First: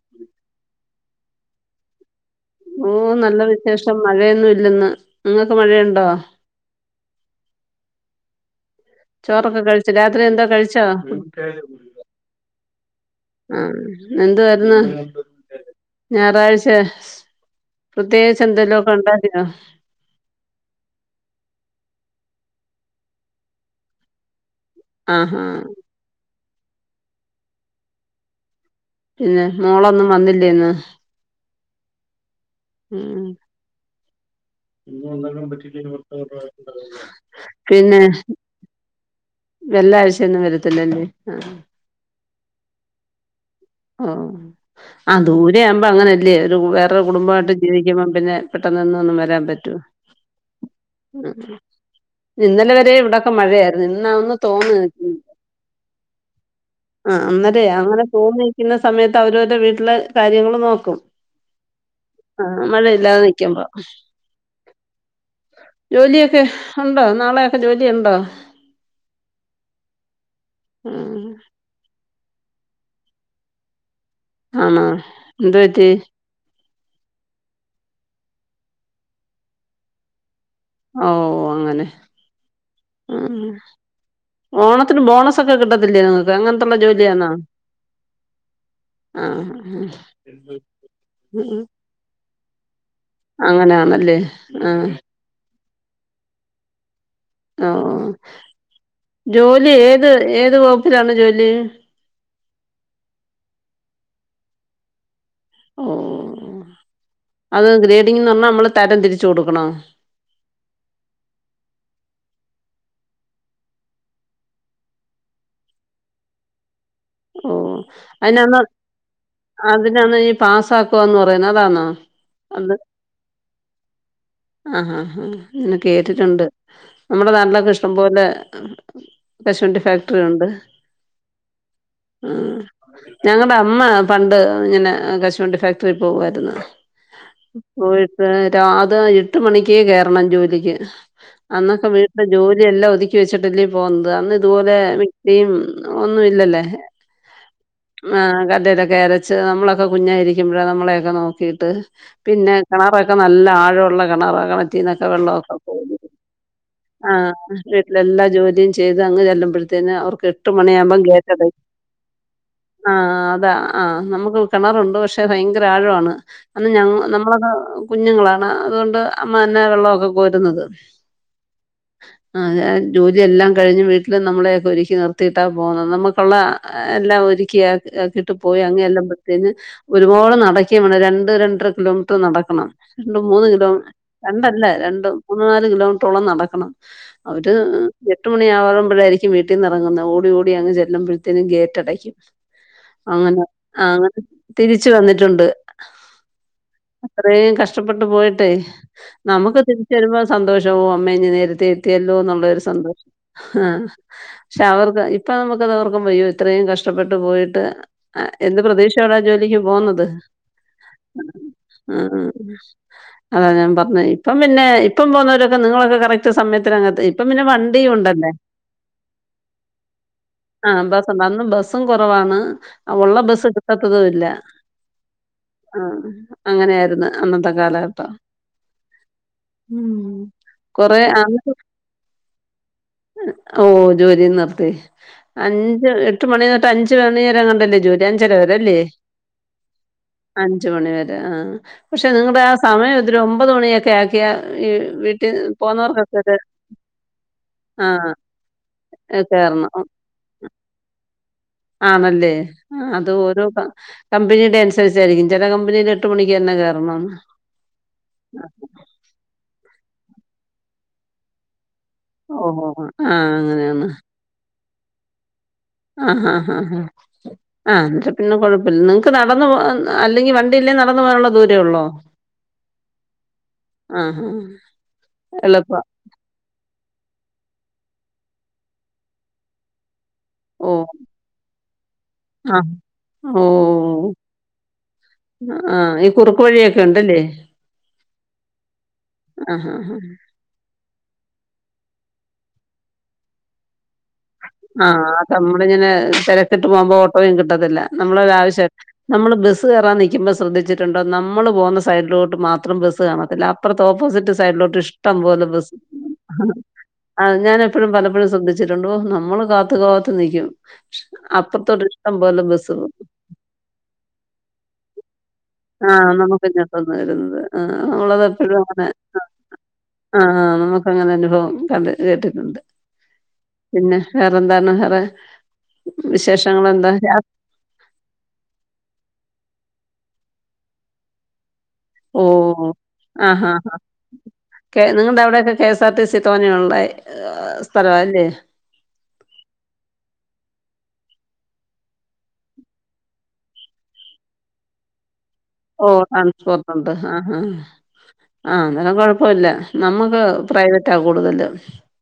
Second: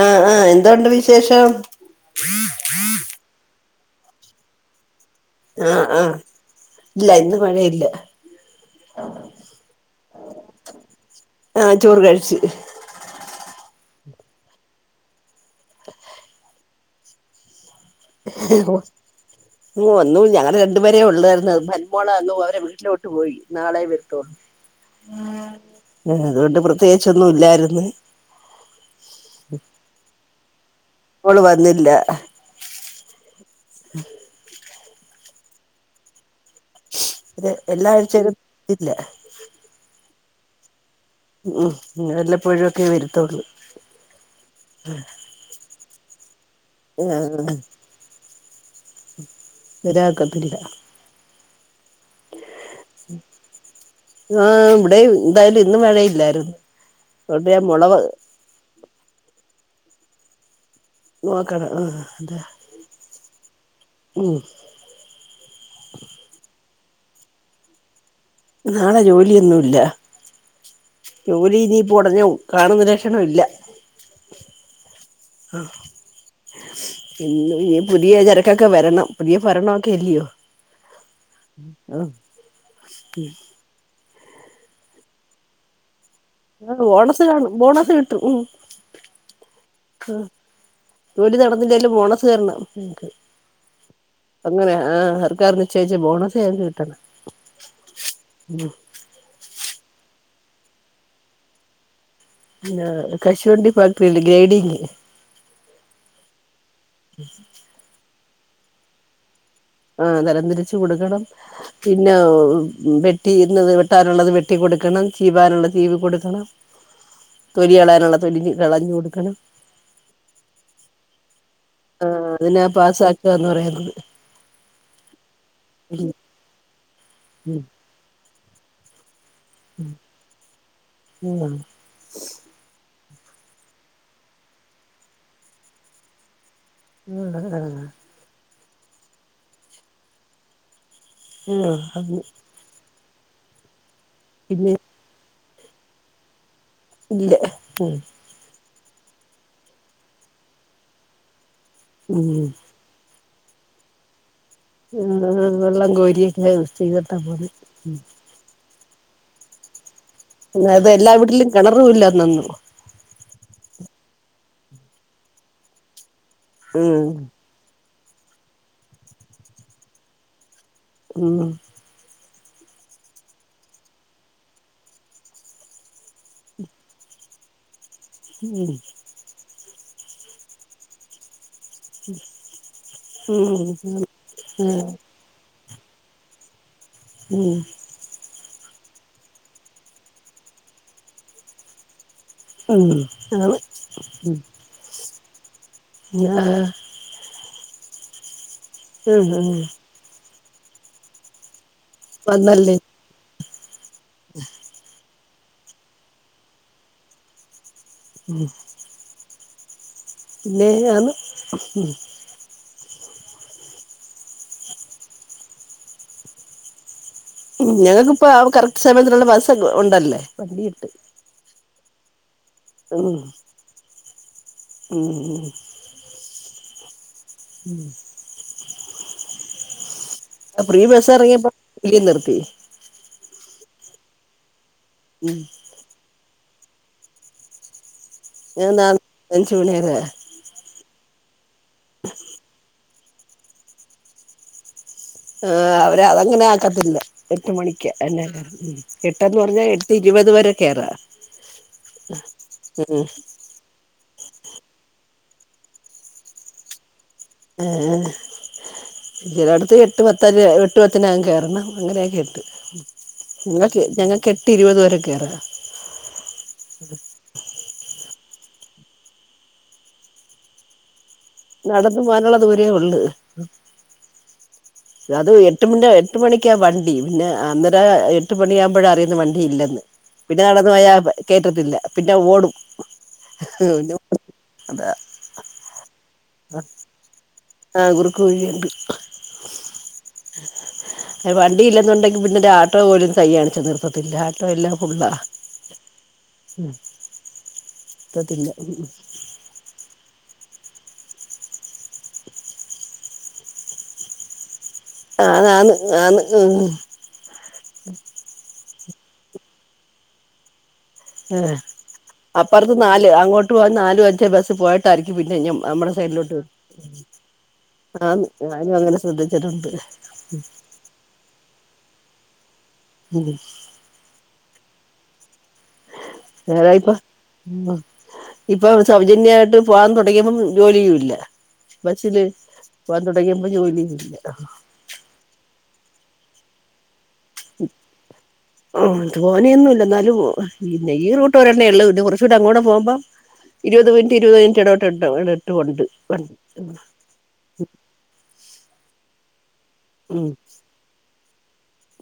ആഹ് ആഹ് എന്തോണ്ട് വിശേഷം ഓഹ് നല്ല വിശേഷം മഴയൊന്നും ഇല്ലെന്ന് നിങ്ങൾക്ക് ആഹ് മഴയുണ്ടോ ആഹ് ഇല്ല ഇന്ന് മഴയില്ല ചോറൊക്കെ കഴിച്ച രാത്രി എന്താ കഴിച്ചോ ആഹ് ചോറ് കഴിച്ച് ആഹ് എന്തുവായിരുന്നു ഞായറാഴ്ച പ്രത്യേകിച്ച് എന്തെല്ലോ ഒക്കെ ഇണ്ടാക്കിനോ ഓഹ് ഇന്നു ഞങ്ങള് രണ്ടുപേരേ ഉള്ളതായിരരുന്നു മന്മോളെ വന്നു അവരെ വീട്ടിലോട്ട് പോയി നാളെ വരുത്തള്ളൂ ആഹ് ആഹ് ആ അതുകൊണ്ട് പ്രത്യേകിച്ചൊന്നും ഇല്ലായിരുന്നു ഇല്ല മോളൊന്നും വന്നില്ലേയ്ന്നോ മോള് വന്നില്ല ഉം ഇത് എല്ലാ പിന്നെ ആഴ്ചയിലും ഇല്ല വല്യ ആവിശ്യം ഒന്നും വരത്തില്ലേ അതിന്റെ ഉം വല്ലപ്പോഴും ഒക്കെ വരുത്തുള്ളൂ ആഹ് ആ ദൂരെ ആവുമ്പോ അങ്ങനല്ലേ ഒരു വേറെ കുടുംബമായിട്ട് ആഹ് ജീവിക്കുമ്പോ പിന്നെ പെട്ടെന്നന്ന് ഒന്നും വരാൻ പറ്റോ വരാൻ ഒക്കത്തില്ല ആഹ് ഇന്നലെ വരെ ഇവിടൊക്കെ മഴയായിരുന്നു ഇന്നാ ഒന്ന് ആഹ് തോന്ന ഇവിടെയും എന്തായാലും ഇന്ന് മഴ ഇല്ലായിരുന്നു ആ അന്നേരേ അങ്ങനെ തോന്നിക്കുന്ന സമയത്ത് അവരവരുടെ വീട്ടില് കാര്യങ്ങള് നോക്കും നോക്കണം ആഹ് അതെ ആഹ് മഴ ഇല്ലാതെ നിക്കുബോ ഉം ജോലിയൊക്കെ ഉണ്ടോ നാളെയൊക്കെ ജോലിയ ഉണ്ടോ നാളെ ജോലിയൊന്നുല്ല ഉം ജോലി ഇനിപ്പോ ഉടനെ കാണുന്ന ലക്ഷണ ഇല്ല ആണോ എന്ത്‌ പറ്റി ഇന്ന് ഇനി പുതിയ ചരക്കൊക്കെ വരണം പുതിയ ഫരണൊക്കെ അല്ലയോ ഔ അങ്ങനെ ആഹ് ഉം ഓണത്തിന് ബോണസൊക്കെ കിട്ടത്തില്ലേ നിങ്ങക്ക് അങ്ങനത്തുള്ള നങ്ങക് ബോണസ് ജോലിയാന്നോ? കാണും ബോണസ് കിട്ടും ഉം ആഹ് ആ ജോലി ഉം നടന്നില്ലേലും ബോണസ് കരണം ങ്ങക്ക് അങ്ങനെ ആഹ് സർക്കാർനിച്ചയിച്ച ബോണസ് ഞങ്ങക് കിട്ടണം ആഹ് ജോലി ഏത് ഏത് വകുപ്പിലാണ് ജോലി ആഹ് കശുവണ്ടി ഫാക്ടരില്ലെ ഗ്രൈഡിങ്ങ് ഓഹ് അത് ഗ്രേഡിങ്ന്ന് പറഞ്ഞാ നമ്മള് തരം തിരിച്ചു കൊടുക്കണോ ആഹ് തരംതിരിച്ചു കൊടുക്കണം പിന്നെ പെട്ടി ഇന്ന് വെട്ടാനുള്ളത് വെട്ടി കൊടുക്കണം ചിവാനുള്ളത് ചീവികൊടുക്കണം ഓ അതിനന്ന് കളഞ്ഞു കൊടുക്കണം അതിനന്ന് ഈ പാസ്സാക്കോവാന്ന് പറയുന്നത് അതാണോ ആഹ് അതിനാ അത് പാസ്സാക്കുകന്ന് പറയുന്നത് ആഹ് ഹാഹാ എന്ന് ഉം കേട്ടിട്ടുണ്ട് നമ്മുടെ നാട്ടിലൊക്കെ ഇഷ്ടം പോലെ കശുവണ്ടി ഫാക്ടറി ഉണ്ട് ഉം ഉം ഞങ്ങടെ അമ്മ പണ്ട് ഇങ്ങനെ കശുവണ്ടി ഫാക്ടറിയിൽ പോകുവായിരുന്നു ആഹ് ആഹ് പോയിട്ട് രാത എട്ട് മണിക്കേ കേറണം ജോലിക്ക് ആഹ് അന്നൊക്കെ അത് വീട്ടിലെ ജോലിയെല്ലാം ഒതുക്കി വെച്ചിട്ടല്ലേ പോകന്നുന്നത് അന്ന് പിന്നെ ഇതുപോലെ മി [unintelligible] ഒന്നും ഇല്ലല്ലേ ഇല്ലാഹ് ഉം ആഹ് [unintelligible] അരച്ച് നമ്മളൊക്കെ കുഞ്ഞായിരിക്കുമ്പെളാ നമ്മളെയൊക്കെ നോക്കിയിട്ട് പിന്നെ കിണറൊക്കെ നല്ല ആഴോള്ള കിണറാ [unintelligible] കിണറ്റീന്നൊക്കെ ഉം ആഹ് വെള്ളക്കെ വെള്ളം കോരി കോരിയൊക്കെ ചെയ്തിട്ടാ ആഹ് പോന്നെ ഉം വീട്ടിലെല്ലാ ജോലിയും ചെയ്ത് അങ്ങ് ചെല്ലുമ്പഴത്തേന് അവർക്ക് എട് അതായത് എല്ലാ വീട്ടിലും കെണറും ഇല്ലാർന്നു അന്നേനും ആഹ് അതാ ആഹ് നമുക്ക് കെണറുണ്ട് പക്ഷെ ഭയങ്കര ആഴാണ് അന്ന് ഉം നമ്മളൊക്കെ കുഞ്ഞുങ്ങളാണ് അതുകൊണ്ട് അമ്മന്നേ വെള്ളൊക്കെ കോരുന്നത് ഉം ആഹ് ജോലിയെല്ലാം കഴിഞ്ഞ് വീട്ടില് നമ്മളെ ഒരുക്കി നിർത്തിയിട്ടാ പോകുന്നത് നമ്മുക്ക് കൊള്ളാ എല്ലാം ഒരുക്കി ആക്കീട്ടുപോയ ഉം അങ്ങ് ചൊല്ലുബോ അതിന് ഒരുപാട് നടക്കേം വേണം രണ്ട് രണ്ടര കിലോമീറ്റർ നടക്കണം രണ്ട്മൂന്ന് കിലോ ഉം രണ്ടല്ല രണ്ടും മൂന്ന് നാല് കിലോമീറ്ററോളം നടക്കണം ഉം അവര് ഉം എട്ട് മണി യാകുമ്പഴായിരിക്കും വീട്ടിൽന്ന് ഇറങ്ങുന്നത് ഓടി ഓടി അങ്ങ് ചെല്ലുമ്പഴത്തേനും ഗേറ്റ് അടയ്ക്കും ഉം അങ്ങനെ ആണ് ആഹ് അങ്ങനെ തിരിച്ച് വന്നിട്ടുണ്ട് [unintelligible] അത്രേം കഷ്ടപ്പെട്ട് പോയിട്ടെ ഉം ഉം നമുക് [unintelligible] ചെല്ലോമ്പോ സന്തോഷവും അമ്മേഇങ്ങ് നേരത്തെ എത്തിയല്ലോന്നുള്ളൊരു വന്നല്ലേ സന്തോഷം ആഹ് പക്ഷെ അവർക്ക് ഇപ്പം നമുക്കത് ഓർക്കുമ്പയേ ഇത്രേം കഷ്ടപ്പെട്ട് പോയിട്ട് എന്ത് പ്രതീക്ഷി [unintelligible] ജോലിക്ക് പോകുന്നത് പിന്നെ ആന്ന് ആഹ് ഹ് അതാ ഞാൻ പറഞ്ഞേ ഇപ്പം പിന്നെ ഇപ്പം പോകുന്നോരൊക്കെ നിങ്ങളൊക്കെ കറക്റ്റ് സമയത്തിനങ്ങ് ഇപ്പ് ഉം ഞങ്ങക്കിപ്പോ ആ കറക്റ്റ് സമയത്തിനുള്ള ബസ്സ് ഉണ്ടല്ലേ വണ്ടി ആ കിട്ടി ബസ്സ്ണ്ട് അന്ന് ബസ്സും കുറവാണ് ഉം ഉള്ള ബസ്സ് കിട്ടത്തതൂം ഇല്ല ഉം ഉം ആ അങ്ങനെയായ്ര്ന്ന് അന്നത്തെ കാലഘട്ടം ഉം പ്പൊ ഫ്രീ കൊറെ ബസ്സ് എറങ്ങിയപ്പം ജോലിം നിറ്ത്തി ഓ ജോലിം നിർത്തി ഉം അഞ്ച് എട്ട് മണിതൊട്ട് അഞ്ച് മണിവരെ എങ്ങാണ്ടല്ലേ ജോലി അഞ്ചര വരെ ഞാൻ ല്ലേ നാ അഞ്ച് മണി വരെ അഞ്ച് മണി വരെ ആ പക്ഷെ നിങ്ങടെ ആ സമയം ഇത്തിരി ഒമ്പത് മണിയൊക്കെ ആക്കിയാ ഈ വീട്ടിൽ ആ അവര് പോന്നവർക്കൊക്കെ ഒരു അതങ്ങനെ ആക്കത്തില്ല ആ എട്ടുമണിക്ക് എന്നെ ഉം എട്ടന്ന് പറഞ്ഞാ എട്ട് ഇരുപത് വരെ കേറാ ആന്നല്ലേ ഉം അത് ഓരോ ക കമ്പനിയുടെ അനുസരിച്ചായിരിക്കും ചെല കമ്പനില് എട്ട് മണിക്ക് തന്നെ കേറണം ഏ ചിലട്ത്ത് എട്ട് പത്തര എട്ട് പത്തിനാവും കേറണം അങ്ങനെയൊക്കെ ഇട്ട് ഓഹോ! ആ നങ്ങക്ക് അങ്ങനെയാണ്. ഞങ്ങക്ക് ഏട്ട് ഇരുപത് വരെ കേറാ ആഹ് ആഹ് ആഹ് ആ ന്നിട്ട് പിന്നെ കൊഴപ്പല്ല നിങ്ങക്ക് നടന്ന് പോ അല്ലെങ്കിൽ വണ്ടിയില്ലേ നടന്നു പോകാനുള്ള ദൂ നടന്നു പോകാനുള്ള ദൂരേ ഒള്ള് ആഹാ! അത് എളുപ്പാ. എട്ടുമുന്നേ എട്ട് മണിക്കാ വണ്ടി പിന്നെ അന്നേരം എട്ട് മണിയാകുമ്പഴാ അറിയുന്നേ വണ്ടി ഇല്ലെന്ന് പിന്നെ ഓ! നടന്നു പോയാ കേറ്റത്തില്ല പിന്നെ ഓടും ആ. ഓ! അതാ ആ ഈ കുറുക്ക് വഴിയൊക്കെ ഉണ്ടല്ലേ ആ കുറുക്ക് വഴിയുണ്ട് ആഹാഹാ. വണ്ടി ഇല്ലെന്നുണ്ടെങ്കി പിന്നെ ഒരു ആട്ടോ പോലും കയ് കാണിച്ച നിർത്തത്തില്ല. ആട്ടോ എല്ലാം ആ ഫുള്ളാ അത് അമ്മളിങ്ങനെ തെരക്കിട്ട് പോവുമ്പോ ഓട്ടോയുംകിട്ടത്തില്ല ത്തത്തില്ല അമ്മളൊരാവശ്യം ഉം നമ്മള് ബസ്സ് കേറാ നിയ്ക്ക്മ്പോ ശ്രദ്ധിച്ചിട്ട്ണ്ടോ നമ്മള് പോവുന്ന സൈഡിലോട്ട് മാത്രം ബസ്സ് കാണത്തില്ല അപ്പറത്തെ ഓപ്പോസിറ്റ് സൈഡിലോട്ട് ഇഷ്ടം പോലെ ആന്ന് ആന്ന് ബസ് ആന്ന് ഉം ആ ഞാനെപ്പഴും പലപ്പഴും ശ്രദ്ധിച്ചിട്ടുണ്ട് ഓ നമ്മള് കാത്ത് കാത്ത് നിക്കും അപ്പറത്തോട് ഇഷ്ടം പോലെ ബസ്ണ്ട് ല്അങ്ങോട്ട് പോകാൻ നാല് അഞ്ചു ബസ് പോയിട്ടായിരിക്കും പിന്നെ ഇങ്ങ ആ നമുക്ക് ഇങ്ങട്ടൊന്ന് വര്ന്നത് ആ ആന്ന് നമ്മളതപ്പഴും ഞാനും അങ്ങനെ ആ ശ്രദ്ധിച്ചിട്ടുണ്ട് ആ ആ നമുക്ക് അങ്ങനെ അനുഭവം കണ്ട് കേട്ടിട്ടുണ്ട്. ഉം പിന്നെ വേറെന്താണ് വേറെ വേറെ വിശേഷങ്ങളെന്താ? ഇപ്പ ഇപ്പൊ സൗജന്യായിട്ട് പോവാൻ തുടങ്ങിയപ്പം ജോലിയൂല്ല ബസ്സില് ഓഹ് പോവാൻ തുടങ്ങിയപ്പോ ജോലിയുല്ലാ ക്കെ നിങ്ങളുടെ അവിടെയൊക്കെ K S R T C തോനെയുള്ള സ്ഥലവാ അല്ലേ. ഉം തോനെയൊന്നുംല്ല ന്നാലും പിന്നെ ഈ റൂട്ട് ഒരെണ്ണേയൊള്ളൂ ത് കൊറച്ചുടെ അങ്ങോട്ട് പോവ്മ്പം ഇരുവത് മിൻറ്റ് ഇരുവത് മിൻറ്റ് എട വ്ട്ട്ണ്ട് എട വിട്ട് ഉണ്ട് ആ ആ ആ അന്നാല കൊഴപ്പല്ല നമ്മക്ക് ഉം പ്രൈവറ്റാ കൂടുതല്.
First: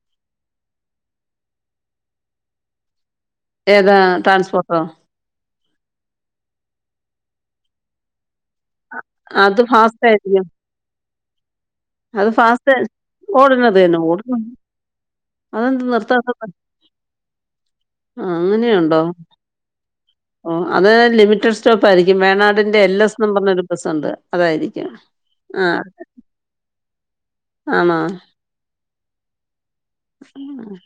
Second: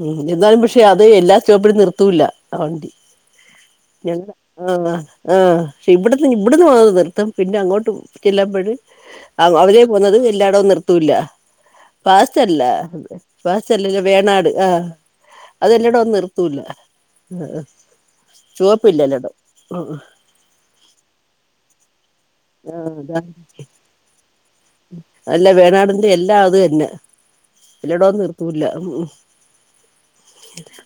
ഉം എന്നാലും വിഷയാ അത് എല്ലാ സ്‌റ്റോപ്പിലും നിറ്ത്തൂല്ല ആ വണ്ടി ഏതാ ഞങ്ങള് ട്രാൻസ്പോർട്ടോ? ആ ആ ആ ക്ഷേ ഇബ്ട്ന്ന് ഇബ്ട്ന്ന് പോ നിർത്തും പിന്നെ അങ്ങോട്ട് ചെല്ല്മ്പഴ് അവ് അത് അവരെ ഫാസ്റ്റ് പോന്നത് ആയിരിക്കും എല്ലായിടോം നിർത്തൂല്ല. അത് പാസ്റ്റല്ല ഫാസ്റ്റ് ഓടുന്നത് തന്നെ പാസ്റ്റല്ലല്ലൊ ഓടുന്നത് വേണാട്. ആ അതെന്ത് അതെല്ലാടോ നിർത്താത്തത് നിർത്തൂല്ല. മ്മ്ഹ് ആഹ് അങ്ങനെയുണ്ടോ? ചൊവപ്പില്ലല്ലോടോ ഓ അത് ലിമിറ്റഡ് സ്റ്റോപ്പായിരിക്കും വേണാട് ടിന്റെ ആഹ് എൽ എസ് അതാ ന്ന് പറഞൊരു ബസുണ്ട് അതായിരിക്കാം ആഹ് ല്ലാത് തന്നെ ആണോ എല്ലടോന്നും നിർത്തൂല ഉം ആഹ്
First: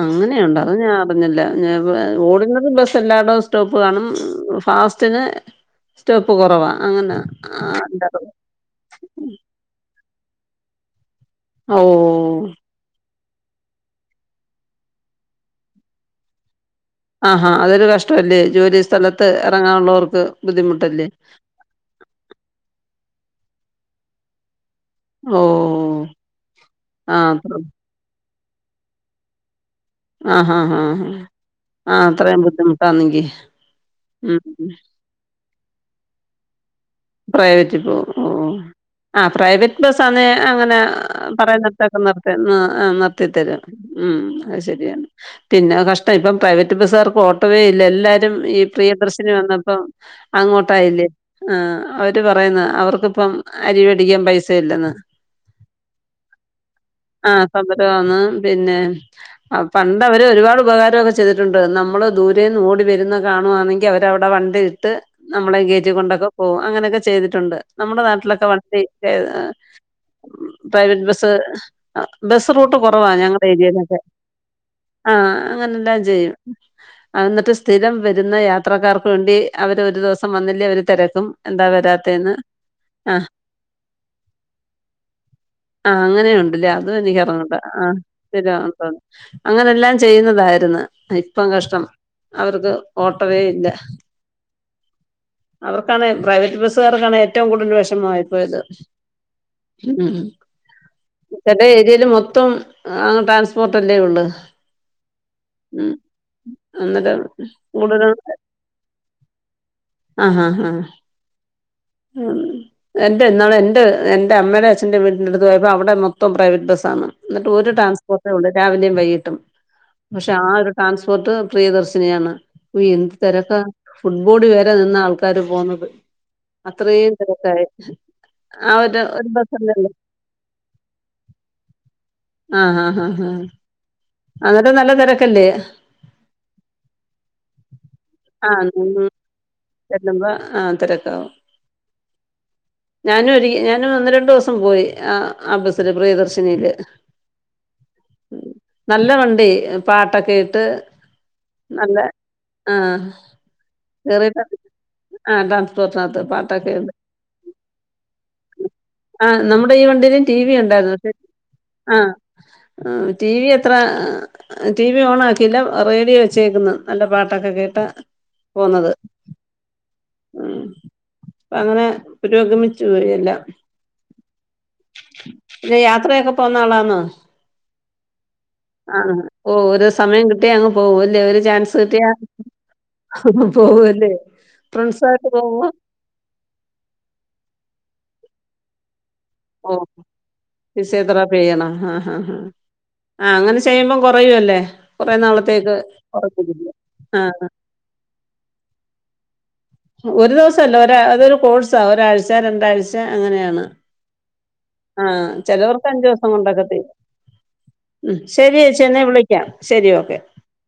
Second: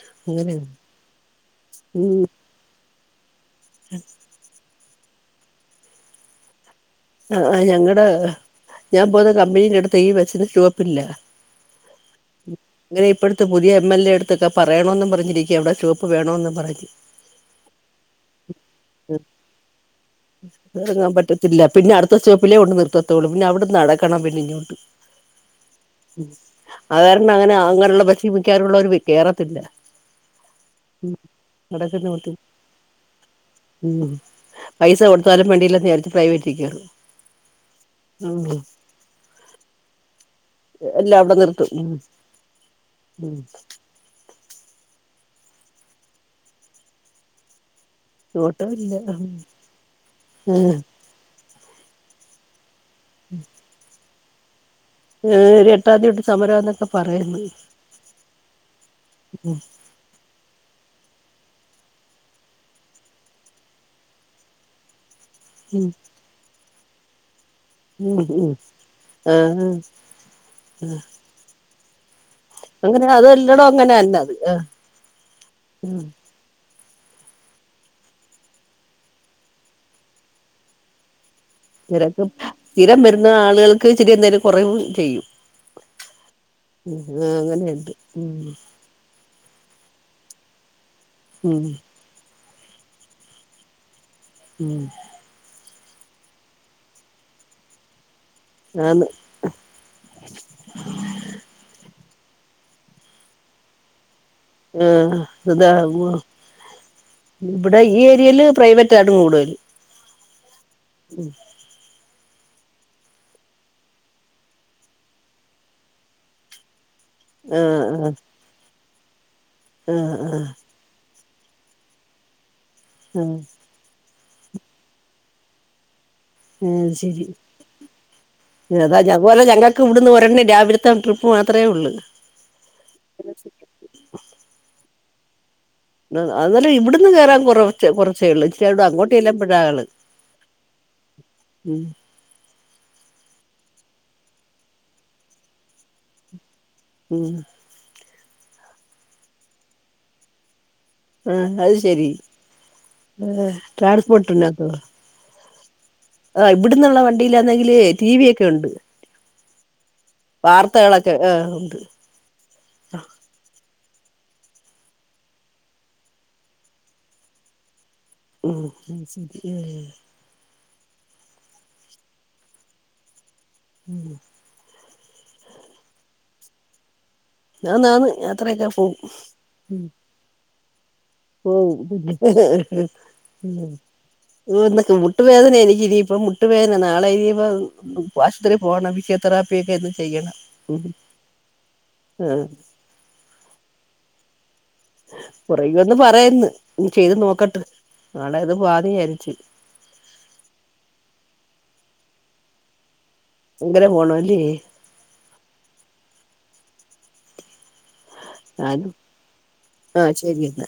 അങ്ങനെയണ്ടൊ അങ്ങനെയാണ് അത് ഞാൻ അറിഞ്ഞില്ല ഞാപ്പോ ഓർഡിനറി ബസ്സ് എല്ലായിടും സ്റ്റോപ്പ് കാണും ഫാസ്റ്റിന് സ്റ്റോപ്പ് കൊറവാ അങ്ങനാ [unintelligible] ഞാ പോന്ന കമ്പനീന്റെട്ത്ത് ഈ ബസ്സിന് സ്‌റ്റോപ്പില്ല. ഓഹോ അങ്ങനെ ഇപ്പഴത്തെ പുതിയ എം എൽ എല്ലേട്ത്തൊക്കെ പറയണോന്ന് പറഞ്ഞിരിക്ക ഇവടെ സ്‌റ്റോപ്പ് വേണോന്നും പറഞ്ഞ്. ആഹാ അതൊരു കഷ്ടല്ലേ ജോലി സ്ഥലത്ത് എറങ്ങാനുള്ളോർക്ക് ബുദ്ധിമുട്ടല്ലേ. പിന്നടുത്ത സ്‌റ്റോപ്പിലേകൊണ്ട് നിർത്തത്തോള്ളു പിന്നവ്ട്ന്ന് നടക്കണം പിന്നെ ഇങ്ങോട്ട് ഓ ഉം ആ സാധാരണങ്ങനെ അങ്ങനെള്ള ഭക്ഷീമിക്കാറുള്ളവര് കേറത്തില്ല. ആഹാ ഹാ ഹാ ആഹ് നടക്കുന്ന ബസ്സി അത്രേം ബുദ്ധിമുട്ടാന്നെങ്കി ഉം സ്ഥലം വണ്ടില്ലാന്ന് വിചാരിച്ച് പ്രൈവറ്റിക്കേറും. പ്രൈവറ്റ് പോവും ഓഹ് ആഹ് പ്രൈവറ്റ് ബസ്സാന്നെ അങ്ങനെ എല്ലാം അവിടെ നിർത്തും ഉം പറയിന്നെട്തൊക്കെ നിർത്തി ഹ് ഉം നിർത്തിത്തരും. ഉം അത് ശരിയാണ് പിന്നെ കഷ്ടം ഇപ്പം പ്രൈവറ്റ് ബസ്സുകാർക്കും ഓട്ടോവേ ഇല്ല എല്ലാ രും ഈ ഓട്ടോ ഇല്ല പ്രിയദർശിനി വന്നപ്പം അങ്ങോട്ടായില്ലേ ആഹ് അവര് പറയുന്ന അവർ ക്ക്പ്പം അരിവേടിക്കാൻ പൈസ ഇല്ലെന്ന് ഒരു എട്ടാം തീ തൊട്ട് സമരം എന്നൊക്കെ പറയുന്നു ആഹ് സമരവാന്ന് പിന്നെ അഹ് പണ്ട് അവര് ഒരുപാട് ഉപകാരക്കെ ചെയ്തിട്ടുണ്ട് നമ്മള് ദൂരേന്ന് ഓടി വരുന്ന കാണുവാന്നെങ്കി അവരവടെ വണ്ടിയിട്ട് നമ്മളെ ഉം കേറ്റി കൊണ്ടൊക്കെ പോകും അങ്ങനൊക്കെ ചെയ്തിട്ടുണ്ട്. നമ്മടെ ഉം നാട്ടിലൊക്കെ ഉം വണ്ടി ഏഹ് ആഹ് പ്രൈവറ്റ് ബസ്സ് ബസ് റൂട്ട് അങ്ങനെ കൊറവാ ഞങ്ങടെ അതെല്ലടോം അങ്ങനെ ഏര്യേലൊക്കെ തന്ന അത് ആഹ് ആഹ് അങ്ങനെല്ലാം ഉം ചെയ്യും. അഹ് ന്നട്ട് സ്ഥിരം വരുന്ന യാത്രക്കാർക്ക് വേണ്ടി അവര് ഒരു ദിവസം വന്നില്ലേ അവര് തെരക്കും. രക്ക് സ്ഥിരം വരുന്നാളുകൾക്ക് ചിട്ട് ന്നേരം കൊറവ് ചെയ്യും. ആഹ് അങ്ങനെയുണ്ട്ല്ലേ അതും ഉം ആഹ് എനിക്ക്റിഞ്ഞൂടാ അങ്ങനെയുണ്ട് ആഹ് ഉം ശെരി അതാണ്. അങ്ങനെല്ലാം ചെയ്യുന്നതായിരുന്ന് ഇപ്പം ഉം കഷ്ടം അവർക്ക് ഓട്ടവേ ഇല്ല ഉം അവർക്കാണ് പ്രൈവറ്റ് ബസ്സുകാർക്കാണ് ഏറ്റവും കൂടുതൽ വെഷമായിപ്പോയത്. ആന്ന് ഉം ങ്ങട്ട് ഏരിയല് മൊത്തം ട്രാൻസ് പോർട്ടല്ലേ ഒള്ള്. ആഹ് അതാവോ ന്ന്ട്ടാ ഇവിടെ ഈ ഏരിയല് പ്രൈവറ്റാണ് കൂടുതല് ആഹ് ഹാ ആഹ് ഉം എന്റെ ഇന്നാള് എന്റെ എന്റെ അമ്മേടെ അച്ഛന്റെ വീടിന്റെടുത്ത് പോയപ്പോ അവടെ മൊത്തം പ്രൈവറ്റ് ബസ്സാണ്. ന്നട്ട് ഒരു ആഹ് ട്രാൻസ്പോർട്ടേ ഒള്ളൂ രാവിലേം വൈകിട്ടും പക്ഷെ ആഹ് ഒരു ട്രാൻസ്പോർട്ട് പ്രിയദർശിനിയാണ് വീ എന്ത് ആഹ് തെരക്ക. ഫുട്ബോട് വരെ നിന്ന ആൾക്കാര് പോണത്. അത്രയും തെരക്കായി ഏതാ ഞ അത്പോലെ ഞങ്ങൾക്ക് ഇവടുന്ന് ഒരെണ്ണണം രാവിലത്തെ ട്രിപ്പ് മാത്രെ ഒള്ളൂ. ആഹ് ആഹ് ആഹ് ആഹ് അവടെ നല്ല തെരക്കല്ലേ? അതല്ല ഇവിട്ന്ന് കേറാന് കൊറ കൊറച്ചേള്ളൂ [unintelligible] അങ്ങോട്ടെല്ലുമ്പഴാണ്. അഹ് ആഹ് തിരക്കാ. [inaudible] ഞാനു ഒരി ഞാനും ഒന്ന് രണ്ടുസം പോയി ആഹ് ആഹ് ബസ്സിൽ പ്രിയദർശിനിയിൽ. ഉം. നല്ലവണ്ടി പാട്ടൊക്കെയിട്ട്. ഉം അത് ശെരി ട്രാൻസ്പോർട്ട്ണ്ടാക്ക് ആഹ് അതാണ്. കോസാത്ത്. ആഹ് ഇവിട്ന്നുള്ള വണ്ടിയിലാന്നെങ്കില് ടി വി ഒക്കെണ്ട്. ആഹ് നമ്മുടെ ഈ വണ്ടിയിലും ടി വി ഉണ്ടായിരുന്നു ആ ഉണ്ട് ആഹ്. ആഹ് ടി വി എത്ര. ടി വി ഓൺ ആക്കിയില്ല റേഡിയോ വെച്ചേക്കുന്നു നല്ല പാട്ടൊക്കെ കേട്ട്. ഉം [unintelligible] ശെരി ഉം അ ങ്ങനെ പുരോഗമിച്ചു പോയെല്ലാം. ഉം. [unintelligible] യാത്രയൊക്കെ പോന്നാളാന്നോ? ആന്ന് ആന്ന് യാത്രയൊക്കെ പോവും ആഹ് ഓ ഉം ഓരോ സമയം കിട്ടിയ അങ്ങ്. പോവല്ലേ ഒരു പോവും ചാൻസ്കിട്ടിയ പിന്നെ പോവല്ലേ. [unintelligible] ക്ക് ഫ്രണ്ട്സായിട്ട് മുട്ടുവേദന പോവോ എനകിനിയിപ്പം മുട്ടുവേദന നാളെ ഇനിപ്പം ആശുപത്രി പോണം ഫിസി ഓഹ് ഫിസിയോ തെറാപ്പി ചെയ്യണോ? ആഹ ഹഹ ഹ ആ ആഹ് അങ്ങനെ ചെയ്യുമ്പം കൊറയൂല്ലേ? കൊറയന്ന് പറയ്ന്ന് ചെയ്ത് ആഹ് നോക്കട്ട് നാളെ അത് വാതി അര്ച്ച്. ഒരു ദിവസംല്ല ഒരാ അതൊരു കോഴ്സാ ഒരാഴ്ച രണ്ടാഴ്ച അങ്ങനെയാണ്. അങ്ങനെ പോണല്ലേ ആഹ് ചെലവർക്ക് അഞ്ചുവ്സം കൊണ്ടൊക്കെ തീരും. ഉം ശെരിയേച്ചി ഞാനും ന്നാ വിളിക്കാം ശെരി ആ ഓക്കെ. ശരി എന്നാ